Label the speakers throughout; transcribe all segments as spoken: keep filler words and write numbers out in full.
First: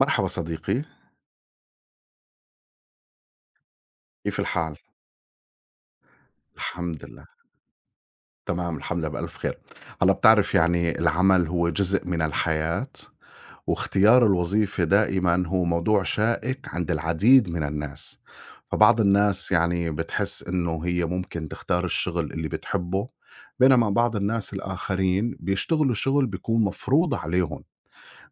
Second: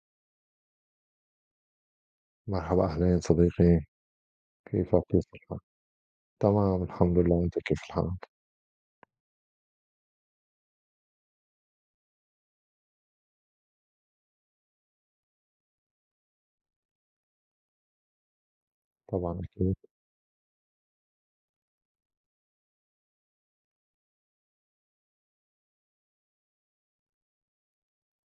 Speaker 1: مرحبا صديقي،
Speaker 2: مرحبا أهلين صديقي،
Speaker 1: كيف الحال؟
Speaker 2: كيفك كيف الحال؟ تمام
Speaker 1: الحمد
Speaker 2: الحمد
Speaker 1: لله،
Speaker 2: لله، أنت كيف الحال؟
Speaker 1: تمام الحمد لله بألف خير. هلا بتعرف يعني العمل هو جزء من الحياة واختيار الوظيفة دائما هو موضوع شائك عند العديد من الناس. فبعض
Speaker 2: طبعًا
Speaker 1: الناس
Speaker 2: أكيد
Speaker 1: يعني بتحس انه هي ممكن تختار الشغل اللي بتحبه بينما بعض الناس الآخرين بيشتغلوا شغل بيكون مفروض عليهم.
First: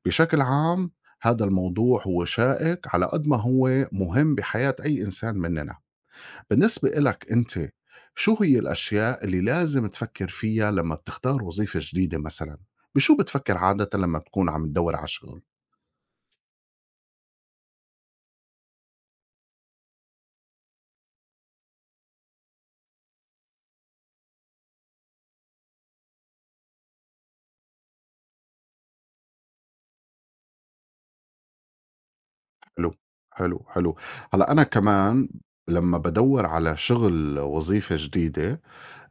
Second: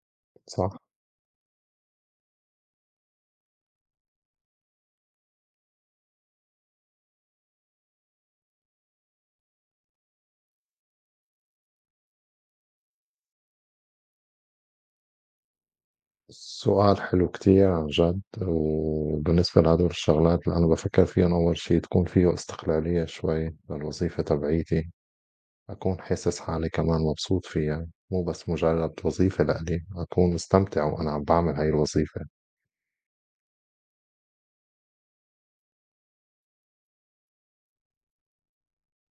Speaker 1: بشكل
Speaker 2: صح،
Speaker 1: عام هذا الموضوع هو شائك على قد ما هو مهم بحياة أي إنسان مننا. بالنسبة إلك أنت شو هي الأشياء اللي لازم تفكر فيها لما بتختار وظيفة جديدة مثلا؟ بشو بتفكر عادة لما تكون عم تدور على شغل؟
Speaker 2: سؤال حلو كتير عن جد، وبالنسبة لهدول الشغلات اللي أنا بافكّر فيهن أول شي تكون فيه استقلالية شوي للوظيفة تبعيتي، أكون حاسس حالي كمان مبسوط فيها، مو بس مجرد وظيفة لإلي، أكون مستمتع وأنا عم باعمل هاي الوظيفة.
Speaker 1: حلو، حلو، حلو. هلأ أنا كمان لما بدور على شغل وظيفة جديدة،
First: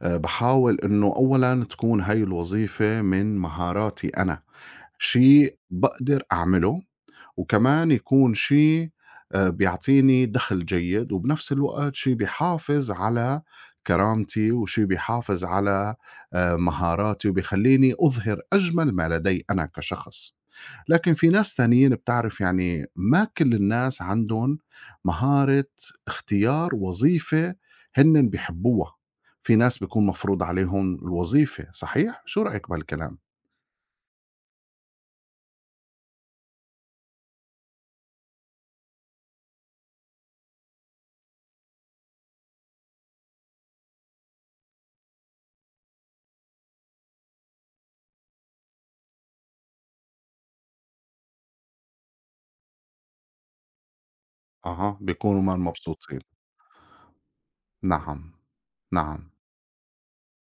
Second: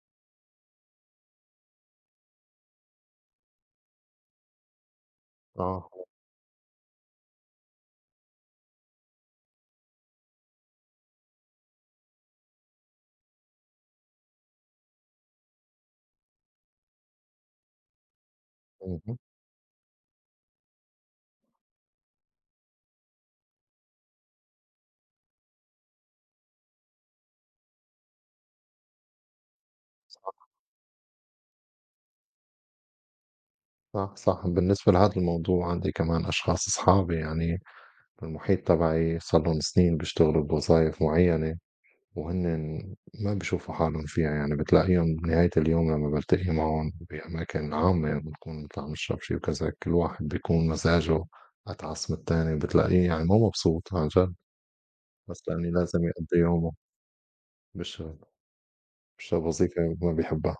Speaker 1: آه، بحاول إنه أولا تكون هاي الوظيفة من مهاراتي أنا شيء
Speaker 2: آه،
Speaker 1: بقدر أعمله، وكمان يكون شيء آه، بيعطيني دخل جيد وبنفس الوقت شيء بيحافظ على كرامتي وشيء بيحافظ على آه، مهاراتي وبيخليني أظهر أجمل ما
Speaker 2: اهم،
Speaker 1: لدي أنا كشخص. لكن في ناس تانيين بتعرف يعني ما كل الناس عندهم مهارة اختيار وظيفة هن بيحبوها، في ناس بيكون مفروض عليهم الوظيفة، صحيح؟ شو رأيك بهالكلام؟
Speaker 2: صح، صح، بالنسبة لهذا الموضوع عندي كمان أشخاص أصحابي يعني المحيط تبعي صار لهم سنين بيشتغلوا بوظايف معينة وهن ما بيشوفوا حالهم فيها، يعني بتلاقيهم بنهاية اليوم لما بلتقي معهم بأماكن عامة بنكون نطلع نشرب شي وكذا، كل واحد بيكون مزاجه أتعس من التاني بتلاقيه، يعني مو مبسوط عن جد
Speaker 1: أها بيكونوا
Speaker 2: بس
Speaker 1: ما
Speaker 2: لأني لازم
Speaker 1: مبسوطين.
Speaker 2: يقضي يومه بالشغل
Speaker 1: نعم نعم
Speaker 2: بيشتغل وظيفة ما بيحبها.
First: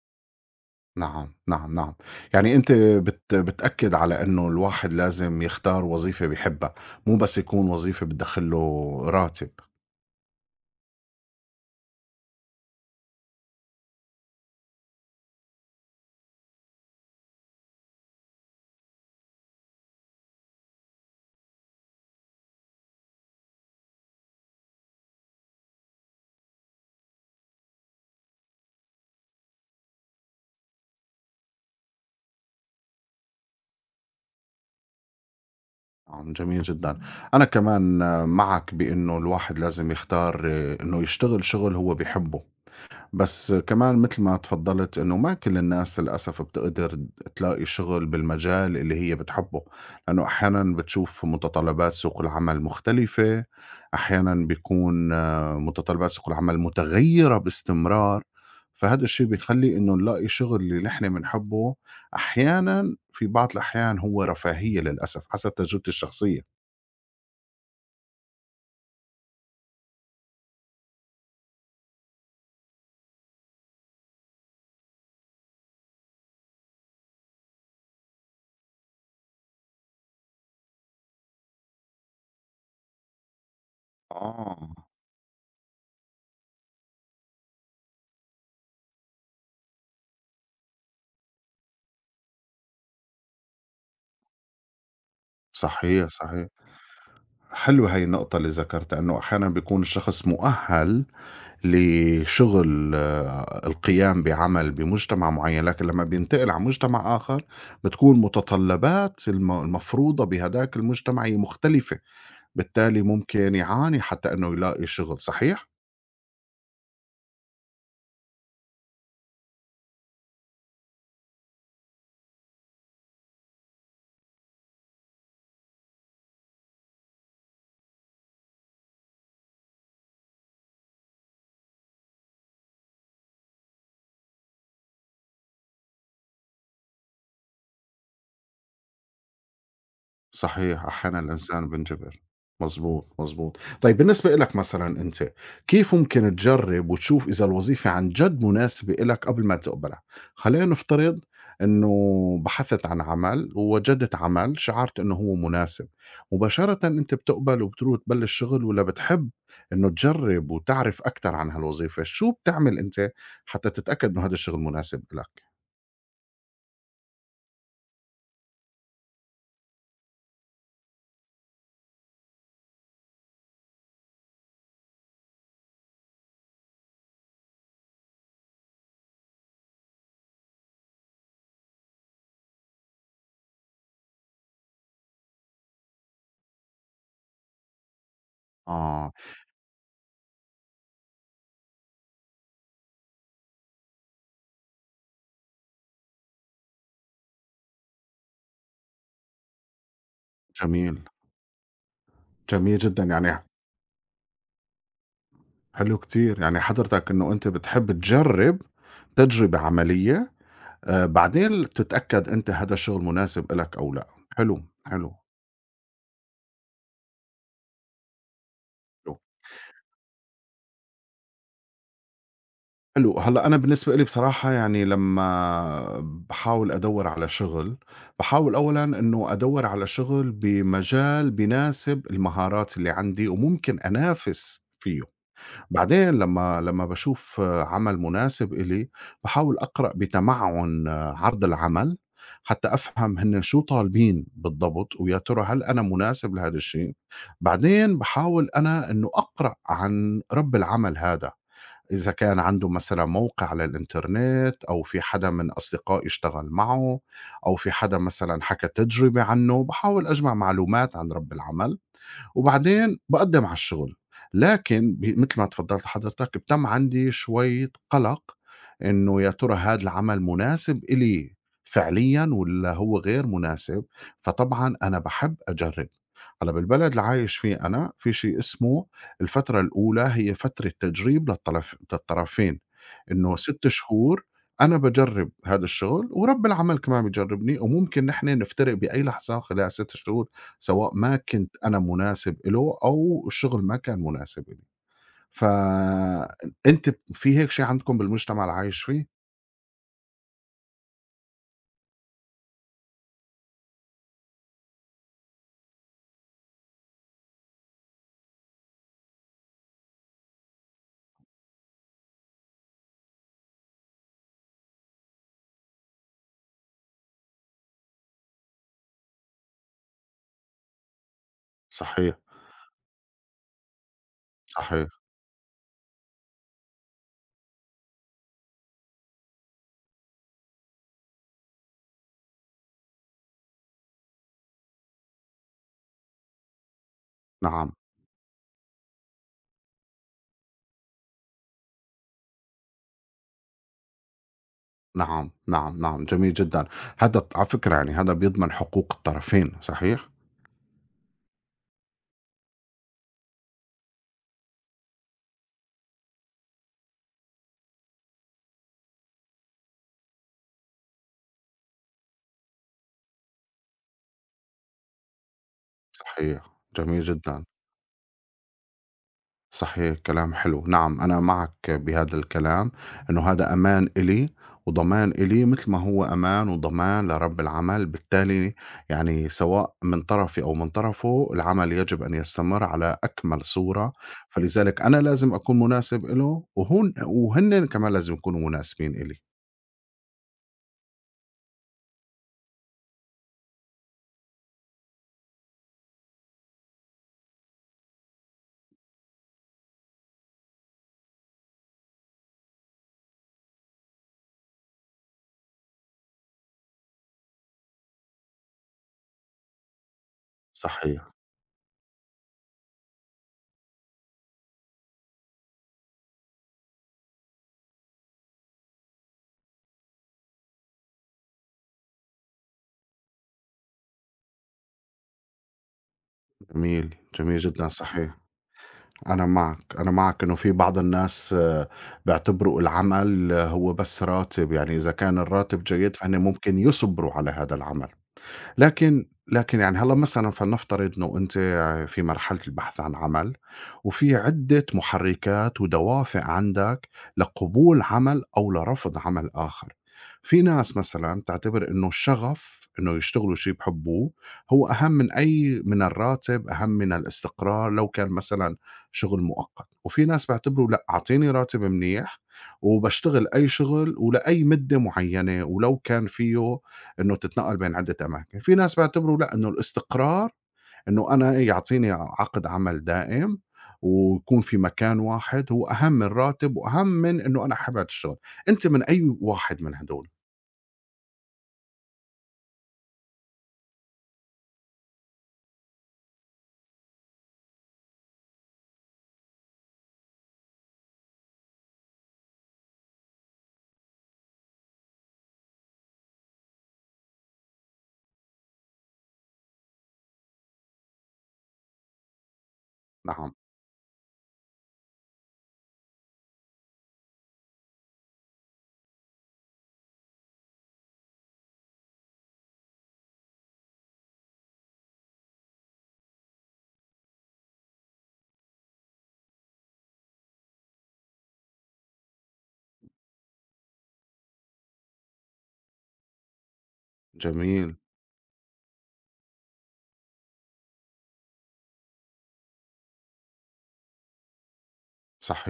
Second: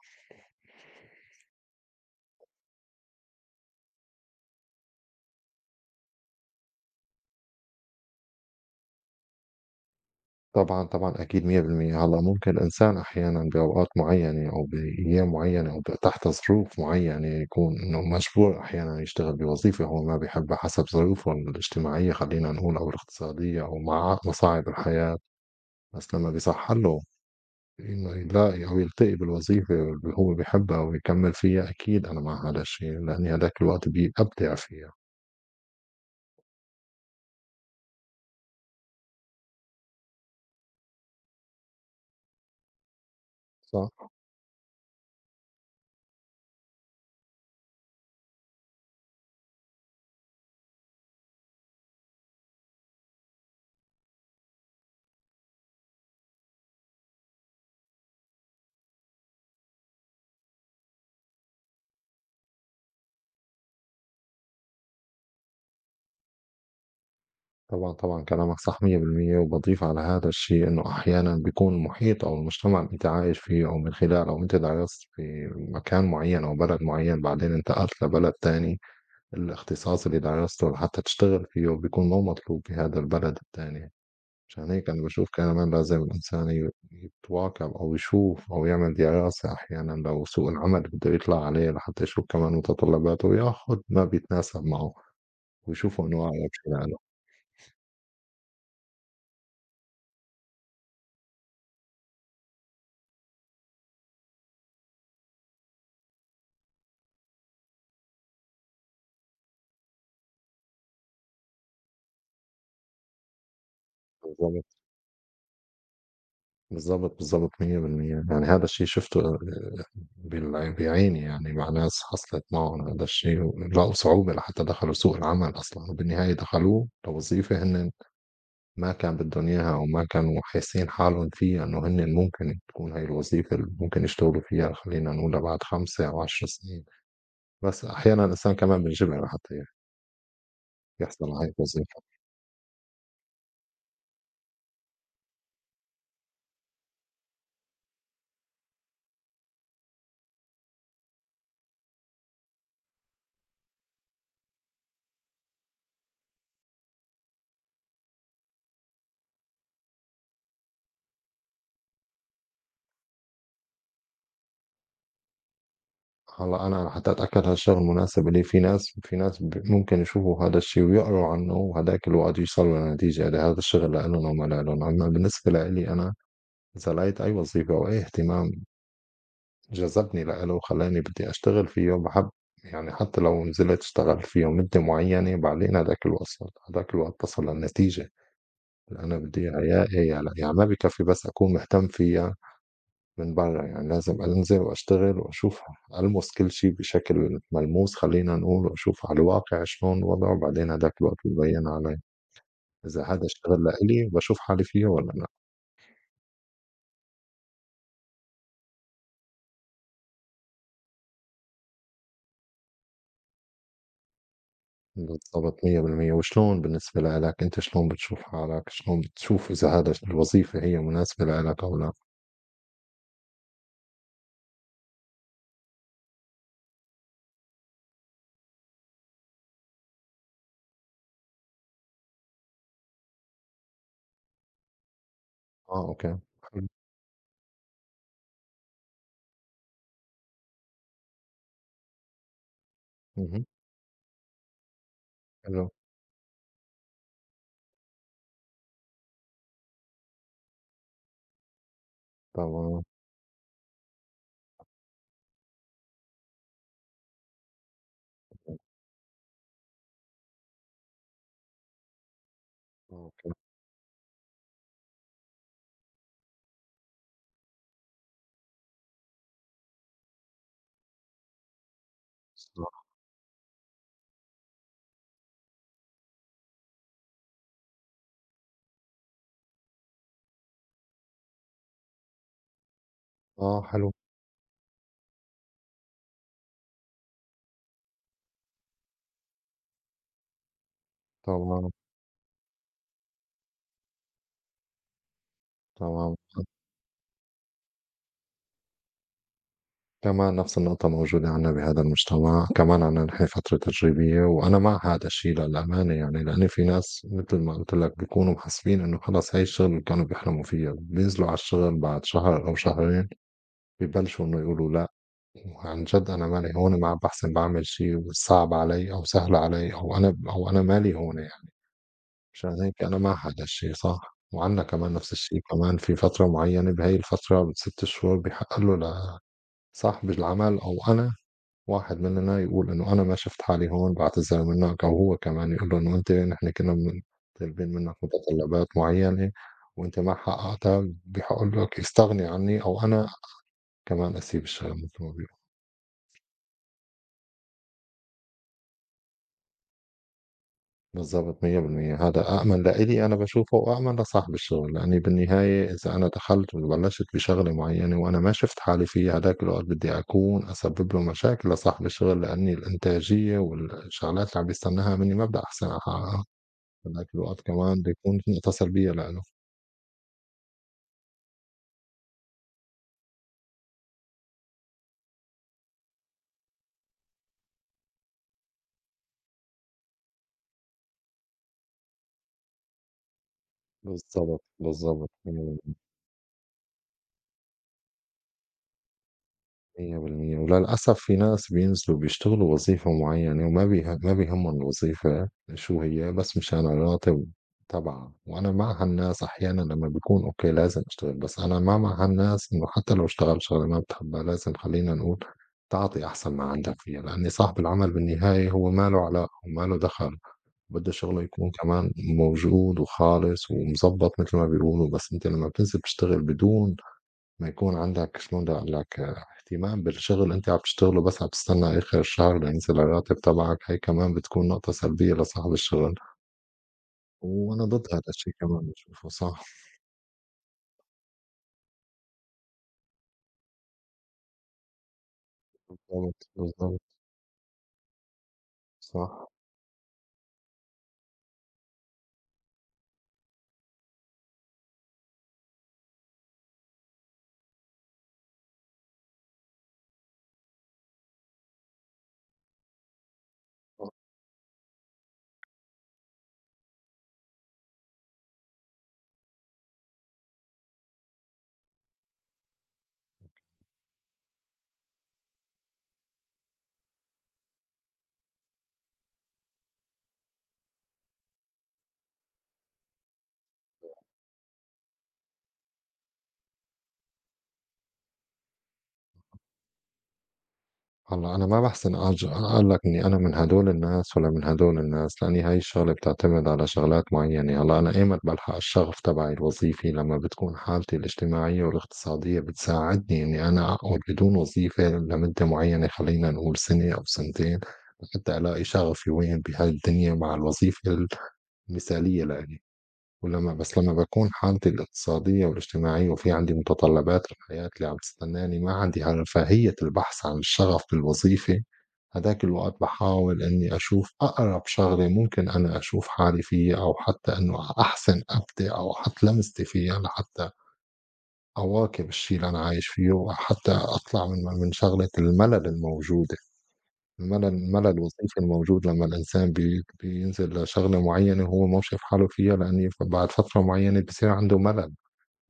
Speaker 1: نعم، نعم، نعم. يعني أنت بت بتأكد على إنه الواحد لازم يختار وظيفة بيحبها، مو بس يكون وظيفة بتدخّل له راتب.
Speaker 2: طبعًا، طبعًا أكيد مئة بالمئة هلّأ ممكن الإنسان أحيانًا بأوقات معيّنة أو بأيام معيّنة أو ب تحت ظروف معيّنة يكون إنه مجبور أحيانًا يشتغل بوظيفة هو ما بيحبها حسب ظروفه الاجتماعية خلّينا نقول أو الاقتصادية أو مع مصاعب الحياة، بس لمّا بيصح له إنه يلاقي أو يلتقي بالوظيفة اللي هو بيحبها ويكمّل فيها أكيد أنا مع هذا الشيء، لإني هاذاك الوقت بيأبدع فيها،
Speaker 1: نعم، جميل جدًا. أنا كمان آه، معك بإنه الواحد لازم يختار، آه، إنه يشتغل شغل هو بيحبه. بس كمان
Speaker 2: صح؟
Speaker 1: مثل ما تفضّلت إنه ما كل الناس للأسف بتقدر تلاقي شغل بالمجال اللي هي بتحبّه، لإنه أحيانًا بتشوف متطلبات سوق العمل مختلفة، أحيانًا بيكون آه، متطلبات سوق العمل متغيّرة باستمرار، فهذا الشي بيخلّي إنه نلاقي شغل اللي نحن بنحبّه أحيانًا في بعض الأحيان هو رفاهية للأسف حسب تجربتي الشخصية.
Speaker 2: طبعًا، طبعًا كلامك صح مية بالمية وباضيف على هذا الشيء إنه أحيانًا بيكون المحيط أو المجتمع اللي أنت عايش فيه أو من خلاله أو أنت درست في مكان معين أو بلد معين بعدين انتقلت لبلد تاني، الاختصاص اللي درسته لحتى تشتغل فيه بيكون مو مطلوب بهذا البلد التاني، مشان
Speaker 1: آه.
Speaker 2: هيك أنا باشوف كمان لازم الإنسان ي يتواكب أو يشوف أو يعمل دراسة أحيانًا لو سوق العمل بده يطلع عليه لحتى يشوف كمان متطلباته وياخد ما بيتناسب معه ويشوفه
Speaker 1: صحيح،
Speaker 2: إنه أقرب
Speaker 1: صحيح.
Speaker 2: شيء لإله.
Speaker 1: حلوة هاي النقطة اللي ذكرتها، إنه أحيانًا بيكون الشخص مؤهَّل لشغل، آآ القيام بعمل بمجتمع معيّن، لكن لمّا بينتقل على مجتمع آخر بتكون متطلبات الم المفروضة بهداك المجتمع هي مختلفة، بالتالي ممكن يعاني حتى إنه
Speaker 2: بالضبط.
Speaker 1: يلاقي شغل، صحيح؟
Speaker 2: بالضبط، بالضبط، مية بالمية يعني هذا الشيء شُفته آه، بال بعيني، يعني مع ناس حصلت معهم هذا الشيء، ولقوا صعوبة لحتى دخلوا سوق العمل أصلًا، وبالنهاية دخلوه لوظيفة هن ما كان بدهم إياها أو ما كانوا حاسين حالهم فيها، إنه هن ممكن تكون هاي الوظيفة اللي ممكن يشتغلوا فيها خلّينا نقول لبعد خمسة أو عشر سنين، بس أحيانًا الإنسان كمان بينجبر لحتى
Speaker 1: صحيح، أحيانًا
Speaker 2: يحصل على هاي
Speaker 1: الإنسان
Speaker 2: الوظيفة.
Speaker 1: بينجبر. مضبوط، مضبوط. طيب بالنسبة إلك مثلًا أنت، كيف ممكن تجرّب وتشوف إذا الوظيفة عن جد مناسبة إلك قبل ما تقبلها؟ خلّينا نفترض إنه بحثت عن عمل ووجدت عمل شعرت إنه هو مناسب، مباشرةً أنت بتقبل وبتروح تبلّش شغل والّا بتحب إنه تجرّب وتعرف أكتر عن هالوظيفة؟ شو بتعمل أنت حتى تتأكد إنه هذا الشغل مناسب إلك؟
Speaker 2: هلا انا حتى اتاكد هالشغل مناسب لي، في ناس في ناس ب- ممكن يشوفوا هذا الشيء ويقروا عنه وهداك الوقت يوصلوا لنتيجه هذا هذا الشغل لإلهم او ما لإلهم، اما بالنسبه لإلي انا اذا لقيت اي وظيفه او اي اهتمام جذبني لإله وخلاني بدي اشتغل فيه بحب، يعني حتى لو نزلت اشتغلت فيه مده معينه بعدين هداك الوقت، هداك الوقت بصل للنتيجه اللي
Speaker 1: آه،
Speaker 2: انا بدي اياها. هي هلا يعني ما بكفي بس اكون مهتم فيها من برّه، يعني لازم أنزل وأشتغل وأشوف، ألمُس كل شي بشكل ملموس خلّينا نقول، وأشوف على الواقع شلون وضعه بعدين هداك
Speaker 1: جميل،
Speaker 2: الوقت بيبين علي
Speaker 1: جميل
Speaker 2: إذا
Speaker 1: جدًا.
Speaker 2: هذا
Speaker 1: يعني
Speaker 2: الشغل لإلي باشوف حالي فيه والّا لأ.
Speaker 1: حلو كتير، يعني حضرتك إنه أنت بتحب تجرّب تجربة عملية، آآ بعدين تتأكد أنت هذا الشغل مناسب إلك أو لأ، حلو، حلو،
Speaker 2: بالضبط مية بالمية وشلون بالنسبة لإلك أنت، شلون بتشوف حالك، شلون
Speaker 1: حلو،
Speaker 2: بتشوف إذا هذا الش الوظيفة هي مناسبة لإلك أو لأ؟
Speaker 1: حلو، هلأ أنا بالنسبة إلي بصراحة يعني لمّا باحاول أدوّر على شغل، باحاول أولًا إنه أدوّر على شغل بمجال بيناسب المهارات اللي عندي وممكن أنافس فيه.
Speaker 2: آه
Speaker 1: بعدين
Speaker 2: أوكي،
Speaker 1: لمّا
Speaker 2: حلو،
Speaker 1: لمّا باشوف عمل مناسب إلي، باحاول أقرأ بتمعُّن عرض العمل، حتى أفهم هن
Speaker 2: اهم،
Speaker 1: شو طالبين بالضبط، ويا ترى هل
Speaker 2: حلو،
Speaker 1: أنا مناسب لهيدا الشي؟ بعدين باحاول أنا إنه أقرأ عن رب العمل هادا، إذا كان عنده
Speaker 2: تمام،
Speaker 1: مثلًا موقع على الإنترنت أو في حدا من أصدقائي اشتغل معه أو في حدا مثلًا حكى تجربة عنه، باحاول أجمع معلومات عن رب العمل. وبعدين
Speaker 2: أوكي،
Speaker 1: باقدّم على الشغل، لكن ب متل ما تفضّلت حضرتك بتم عندي شوية قَلَق إنه يا ترى هاد العمل مناسب إلي فعليًا والّا
Speaker 2: صح،
Speaker 1: هو غير مناسب، فطبعًا أنا باحب أجرّب. هلّأ بالبلد اللي عايش فيه أنا في شي اسمه الفترة الأولى هي فترة تجريب للطرف للطرفين، إنه
Speaker 2: آه
Speaker 1: ستة
Speaker 2: حلو،
Speaker 1: شهور أنا باجرّب هاد الشغل ورب العمل كمان بيجرّبني وممكن نحن نفترق بأي لحظة خلال ستة شهور سواء ما كنت
Speaker 2: تمام،
Speaker 1: أنا مناسب إله أو الشغل ما كان مناسب إلي.
Speaker 2: تمام.
Speaker 1: فأنتِ في هيك شي عندكم بالمجتمع اللي عايش فيه؟
Speaker 2: كمان نفس النقطة موجودة عنا بهذا المجتمع، كمان عنا نحن فترة تجريبية وأنا مع هذا الشيء للأمانة، يعني لأن في ناس مثل ما قلت لك بيكونوا محسبين إنه خلص هاي الشغل اللي كانوا بيحلموا فيها، بينزلوا على الشغل بعد شهر أو شهرين ببلشوا إنه يقولوا لا، وعن جد أنا مالي هون، ما عم بحسن بعمل شيء صعب علي أو سهل علي، أو أنا أو أنا مالي هون، يعني
Speaker 1: صحيح،
Speaker 2: مشان هيك أنا مع هذا الشيء. صح، وعنا
Speaker 1: صحيح،
Speaker 2: كمان نفس الشيء، كمان في فترة معينة بهي الفترة من ست شهور بحق له لصاحب العمل أو أنا، واحد مننا يقول إنه أنا ما شفت حالي هون باعتذر منّك، أو هو كمان يقول له إنه أنت نحن كنّا من طالبين
Speaker 1: نعم،
Speaker 2: منّك متطلبات معيّنة وأنت ما حقّقتها بحق لك استغني عنّي، أو أنا كمان أسيب الشغل مثل ما
Speaker 1: نعم،
Speaker 2: بيقولوا.
Speaker 1: نعم، نعم، جميل جدًا. هذا ت على فكرة يعني هذا بيضمن حقوق الطرفين، صحيح؟
Speaker 2: بالضبط مية بالمية هذا أأمن لإلي أنا باشوفه وأأمن لصاحب الشغل، لإنّي بالنهاية إذا أنا دخلت وبلّشت بشغلة معيّنة وأنا ما شفت حالي فيها هداك الوقت بدي أكون أسبّب له مشاكل لصاحب الشغل، لإنّي الإنتاجية والشغلات اللي عم بيستناها منّي ما بدي أحسن أحققها.
Speaker 1: صحيح، جميل
Speaker 2: هناك الوقت
Speaker 1: جدًا.
Speaker 2: كمان بيكون في نقطة سلبية لإله.
Speaker 1: صحيح، كلام حلو، نعم أنا معك بهذا الكلام أنه هذا أمان إلي وضمان إلي مثل ما هو أمان وضمان لرب العمل بالتالي يعني سواء من طرفي أو من طرفه العمل يجب أن يستمر على أكمل صورة،
Speaker 2: بالضبط،
Speaker 1: فلذلك أنا
Speaker 2: بالضبط،
Speaker 1: لازم أكون مناسب له وهن, وهن كمان لازم يكونوا مناسبين إلي.
Speaker 2: مية بالمية وللأسف في ناس بينزلوا بيشتغلوا وظيفة معيّنة وما بيه ما بيهمّهم الوظيفة شو هي، بس مشان الراتب تبعها، وأنا مع هالناس أحيانًا لمّا بيكون أوكي لازم أشتغل، بس أنا ما مع هالناس إنه حتى لو اشتغلت شغلة ما بتحبها لازم خلّينا نقول تعطي أحسن ما عندك فيها، لإن صاحب العمل بالنهاية هو ما له علاقة وما له دخل. وبدّي
Speaker 1: صحيح،
Speaker 2: الشغل يكون كمان موجود وخالص ومضبّط متل ما بيقولوا، بس أنت لمّا بتنزل تشتغل بدون ما يكون عندك شلون بدي أقول لك، آه، اهتمام بالشغل، أنت عم تشتغله بس عم تستنى آخر الشهر لينزل الراتب تبعك، هي كمان بتكون نقطة سلبية لصاحب الشغل،
Speaker 1: جميل، جميل
Speaker 2: وأنا
Speaker 1: جدا،
Speaker 2: ضد هذا
Speaker 1: صحيح.
Speaker 2: الشي كمان باشوفه،
Speaker 1: أنا
Speaker 2: صح،
Speaker 1: معك، أنا معك إنه في بعض الناس، آه، بيعتبروا العمل آه، هو بس راتب، يعني إذا كان الراتب جيد فهن
Speaker 2: بالضبط،
Speaker 1: ممكن
Speaker 2: بالضبط،
Speaker 1: يصبروا على هذا العمل. لكن
Speaker 2: صح.
Speaker 1: لكن يعني هلا مثلًا فلنفترض إنه أنتِ في مرحلة البحث عن عمل، وفي عدة محركات ودوافع عندك لقبول عمل أو لرفض عمل آخر، في ناس مثلًا بتعتبر إنه الشغف إنه يشتغلوا شي بحبوه هو أهم من أي من الراتب، أهم من الاستقرار لو كان مثلًا شغل مؤقت، وفي ناس بيعتبروا لأ أعطيني راتب منيح وباشتغل أي شغل ولأي مدة معينة ولو كان فيه إنه تتنقّل بين عدّة أماكن، في ناس بيعتبروا لأ، إنه الاستقرار إنه أنا يعطيني عقد عمل دائم ويكون في مكان واحد هو أهم من الراتب وأهم من إنه أنا حابب الشغل، أنت من أي واحد من هدول؟
Speaker 2: هلأ أنا ما باحسن أج أقول لك إنّي أنا من هادول الناس والّا من هادول الناس، لإنّي هاي الشغلة بتعتمد على شغلات معيّنة. هلأ أنا إيمت بالحق الشغف تبعي الوظيفي، لمّا بتكون حالتي الاجتماعية والاقتصادية بتساعدني إنّي أنا أقعد بدون وظيفة لمدة معيّنة خلّينا نقول سنة أو سنتين، لحتى ألاقي شغفي وين بهالدنيا مع الوظيفة المثالية لإلي.
Speaker 1: نعم،
Speaker 2: ولما بس لما باكون حالتي الاقتصادية والاجتماعية وفي عندي متطلبات الحياة اللي عم تستناني، ما عندي رفاهية البحث عن الشغف بالوظيفة، هداك الوقت باحاول إني أشوف أقرب شغلة ممكن أنا أشوف حالي فيها أو حتى إنه أحسن أبدع أو أحط لمستي فيها لحتى أواكب الشي اللي أنا عايش فيه، وحتى أطلع من من شغلة الملل الموجودة. الملل
Speaker 1: جميل،
Speaker 2: الملل الوظيفي الموجود لمّا الإنسان بي بينزل شغلة معيّنة وهو ما شايف حاله فيها، لإن ف بعد فترة معيّنة بصير عنده ملل،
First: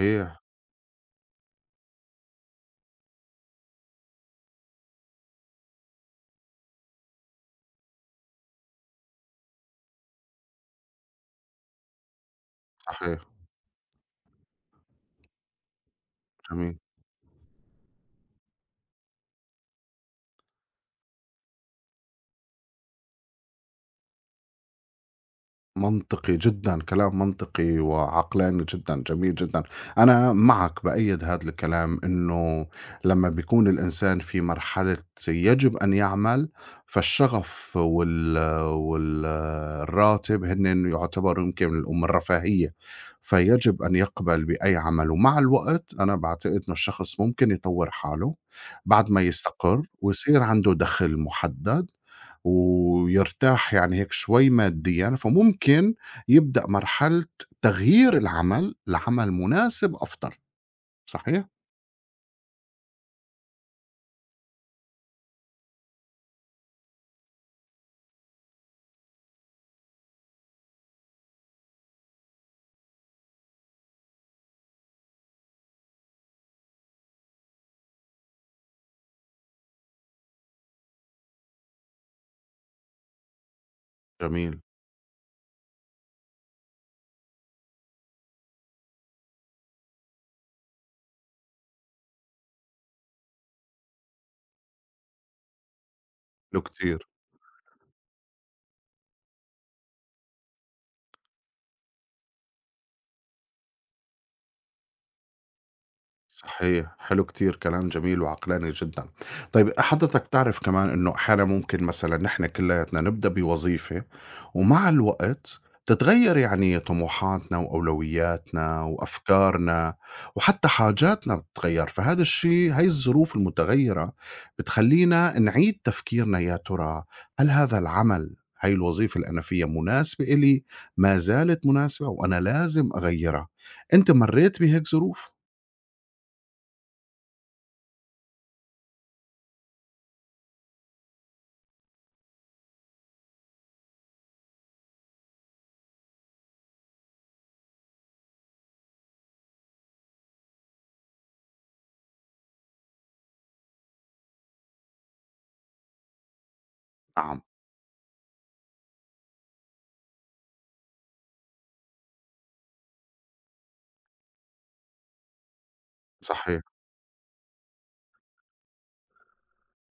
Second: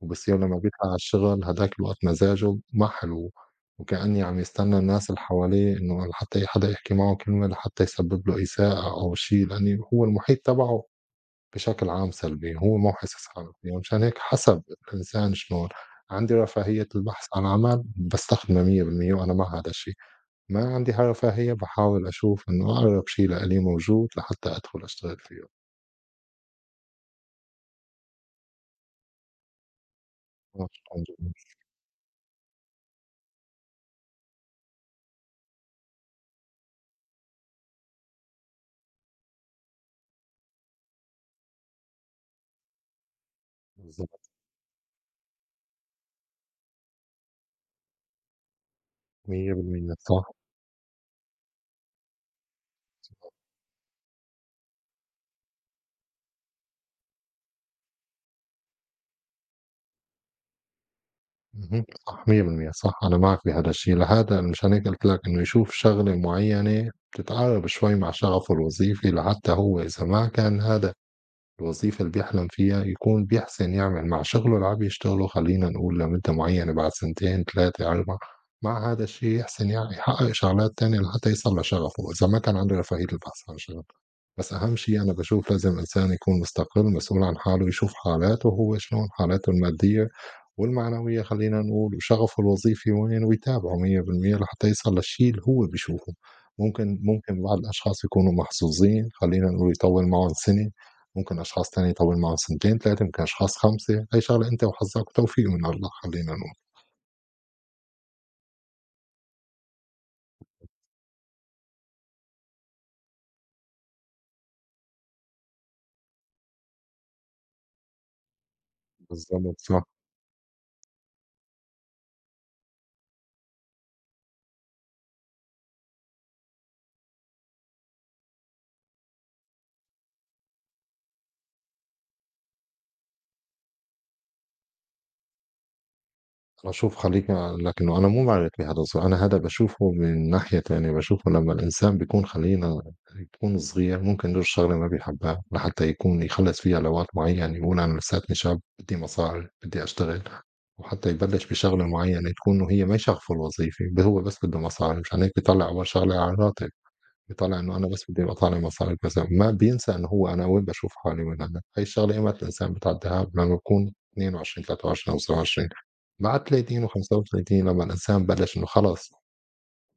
Speaker 2: وبصير لمّا بيطلع على الشغل هداك الوقت مزاجه ما حلو، وكأني عم يستنى الناس اللي حواليه إنه لحتى حدا يحكي معه كلمة لحتى يسبب له إساءة أو شيء، لإن هو المحيط تبعه بشكل عام سلبي، هو ما هو
Speaker 1: صحيح،
Speaker 2: حاسس حاله فيه، مشان هيك حسب الإنسان شلون، عندي
Speaker 1: جميل.
Speaker 2: رفاهية البحث عن عمل باستخدمها مئة بالمئة وأنا مع هذا الشيء. ما عندي حاجة رفاهية باحاول أشوف إنه أقرب شيء لإلي موجود لحتى أدخل أشتغل فيه.
Speaker 1: منطقي جدًا، كلام منطقي وعقلاني جدًا، جميل جدًا. أنا معك بأيّد هذا الكلام إنه لمّا بيكون الإنسان في مرحلة يجب أن يعمل، فالشغف وال وال الراتب هنّن يعتبروا يمكن من الأمور الرفاهية، فيجب أن
Speaker 2: بالضبط
Speaker 1: يقبل بأي عمل. ومع الوقت أنا باعتقد إنه الشخص ممكن يطوّر حاله بعد ما يستقر
Speaker 2: مية بالمية صح،
Speaker 1: ويصير عنده دخل محدد ويرتاح يعني هيك شوي ماديًا، فممكن يبدأ مرحلة تغيير العمل لعمل مناسب أفضل، صحيح؟
Speaker 2: اهم، صح مية بالمية صح، أنا معك بهذا الشيء، لهذا مشان هيك قُلت لك إنه يشوف شغلة معيّنة بتتعارض شوي مع شغفه الوظيفي، لحتى هو إذا ما كان هذا الوظيفة اللي بيحلم فيها يكون بيحسن يعمل مع شغله العادي يشتغله خلّينا نقول لمدة معيّنة بعد سنتين ثلاثة، على ما مع هذا الشيء يحسن يعني يحقق شغلات تانية لحتى يوصل لشغفه، إذا ما كان عنده رفاهية البحث عن شغف. بس
Speaker 1: جميل،
Speaker 2: أهم شيء أنا باشوف لازم إنسان يكون مستقل مسؤول عن حاله، يشوف حالاته هو شلون، حالاته المادية والمعنوية خلّينا نقول وشغفه الوظيفي وين، ويتابعه مية بالمية لحتى يوصل للشيء اللي هو بيشوفه.
Speaker 1: حلو
Speaker 2: ممكن
Speaker 1: كتير.
Speaker 2: ممكن بعض الأشخاص يكونوا محظوظين خلّينا نقول يطوّل معاهم سنة. ممكن أشخاص تانية يطوّل معاهم سنتين، تلاتة، يمكن أشخاص خمسة، هي شغلة أنت وحظّك وتوفيق من الله خلّينا نقول.
Speaker 1: صحيح، حلو كتير، كلام جميل وعقلاني جدًا. طيب حضرتك تعرف كمان إنه أحيانًا ممكن مثلًا نحن كلّياتنا نبدأ بوظيفة ومع الوقت تتغيّر يعني طموحاتنا وأولوياتنا
Speaker 2: بالضبط، صح.
Speaker 1: وأفكارنا وحتّى حاجاتنا بتتغيّر، فهذا الشي هاي الظروف المتغيّرة بتخلّينا نعيد تفكيرنا يا ترى هل هذا العمل، هاي الوظيفة اللي أنا فيها مناسبة إلي، ما زالت مناسبة وأنا لازم أغيّرها. أنت مرّيت بهيك ظروف؟
Speaker 2: أنا شوف خلّيني أقول لك إنه أنا مو معارض بهذا، الصغ أنا هذا باشوفه من ناحية تانية، باشوفه لمّا الإنسان بيكون خلّينا يكون صغير ممكن يدوس شغلة ما بيحبّها لحتّى يكون يخلّص فيها لوقت معيّن، يقول أنا لساتني شاب، بدي مصاري، بدي أشتغل، وحتّى يبلّش بشغلة معيّنة تكون إنه هي ما شغفه الوظيفي، ب هو بس بده مصاري، مشان هيك بيطلّع أول شغلة على الراتب.
Speaker 1: نعم.
Speaker 2: يطلّع إنه أنا بس بدي أبقى طالع مصاري مثلًا، ما بينسى إنه هو أنا وين باشوف حالي وين أنا. هاي الشغلة إيمت الإنسان بتعدّيها؟ لمّا بكون اتنين وعشرين، تلاتة وعشرين أو سبعة وعشرين مع
Speaker 1: صحيح،
Speaker 2: تلاتين و35، لمّا الإنسان بلّش إنه خلص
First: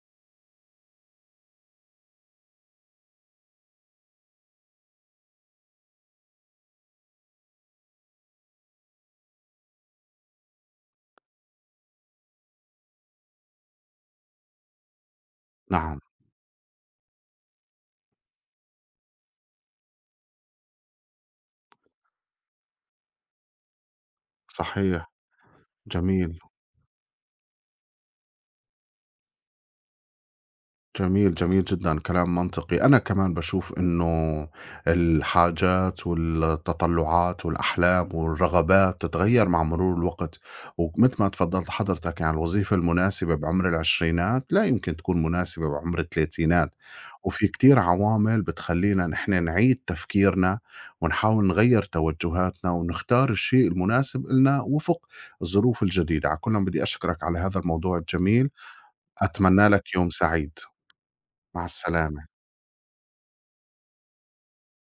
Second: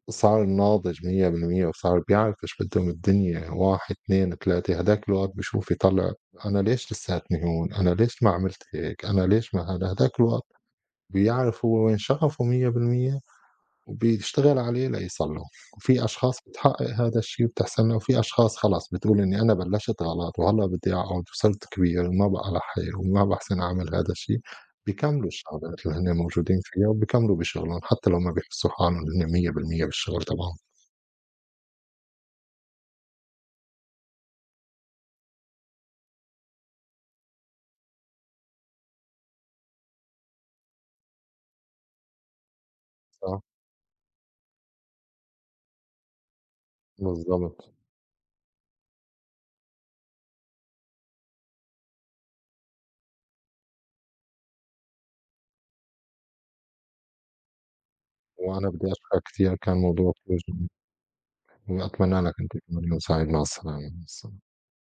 Speaker 2: صار ناضج مية بالمية وصار بيعرف إيش بدّه من الدنيا واحد، اثنين، ثلاثة، هداك الوقت بيشوف يطلّع أنا ليش لساتني هون، أنا ليش ما عملت هيك، أنا ليش ما هذا، هداك الوقت بيعرف هو وين شغفه مية بالمية وبيشتغل عليه ليصلّحه.
Speaker 1: نعم،
Speaker 2: وفي أشخاص بتحقق هذا الشي وبتحسن لها، وفي أشخاص خلص بتقول إنّي أنا بلّشت غلط وهلّأ بدي أقعد وصرت كبير وما بقى لحالي وما باحسن أعمل هذا الشي،
Speaker 1: صحيح،
Speaker 2: بيكملوا الشغلات اللي هن
Speaker 1: جميل.
Speaker 2: موجودين فيها وبيكملوا بشغلهم حتى لو ما بيحسّوا حالهم هن مية بالمية بالشغل تبعهم.
Speaker 1: جميل، جميل جدًا، كلام منطقي. أنا كمان باشوف إنه الحاجات والتطلُّعات والأحلام والرغبات تتغيّر مع مرور الوقت، ومتل ما تفضّلت حضرتك يعني الوظيفة المناسبة
Speaker 2: صح،
Speaker 1: بعمر العشرينات لا يمكن تكون مناسبة بعمر التلاتينات، وفي
Speaker 2: بالضبط.
Speaker 1: كتير عوامل بتخلّينا نحن نعيد تفكيرنا ونحاول نغيّر توجُّهاتنا ونختار الشيء المناسب إلنا وفق الظروف الجديدة. على كُل أنا بدي أشكرك على هذا الموضوع الجميل،
Speaker 2: وأنا بدي أشكرك كتير،
Speaker 1: أتمنى
Speaker 2: كان
Speaker 1: لك يوم
Speaker 2: موضوع كتير
Speaker 1: سعيد.
Speaker 2: جميل،
Speaker 1: مع
Speaker 2: وأتمنى
Speaker 1: السلامة.
Speaker 2: لك أنت كمان يوم سعيد، مع السلامة.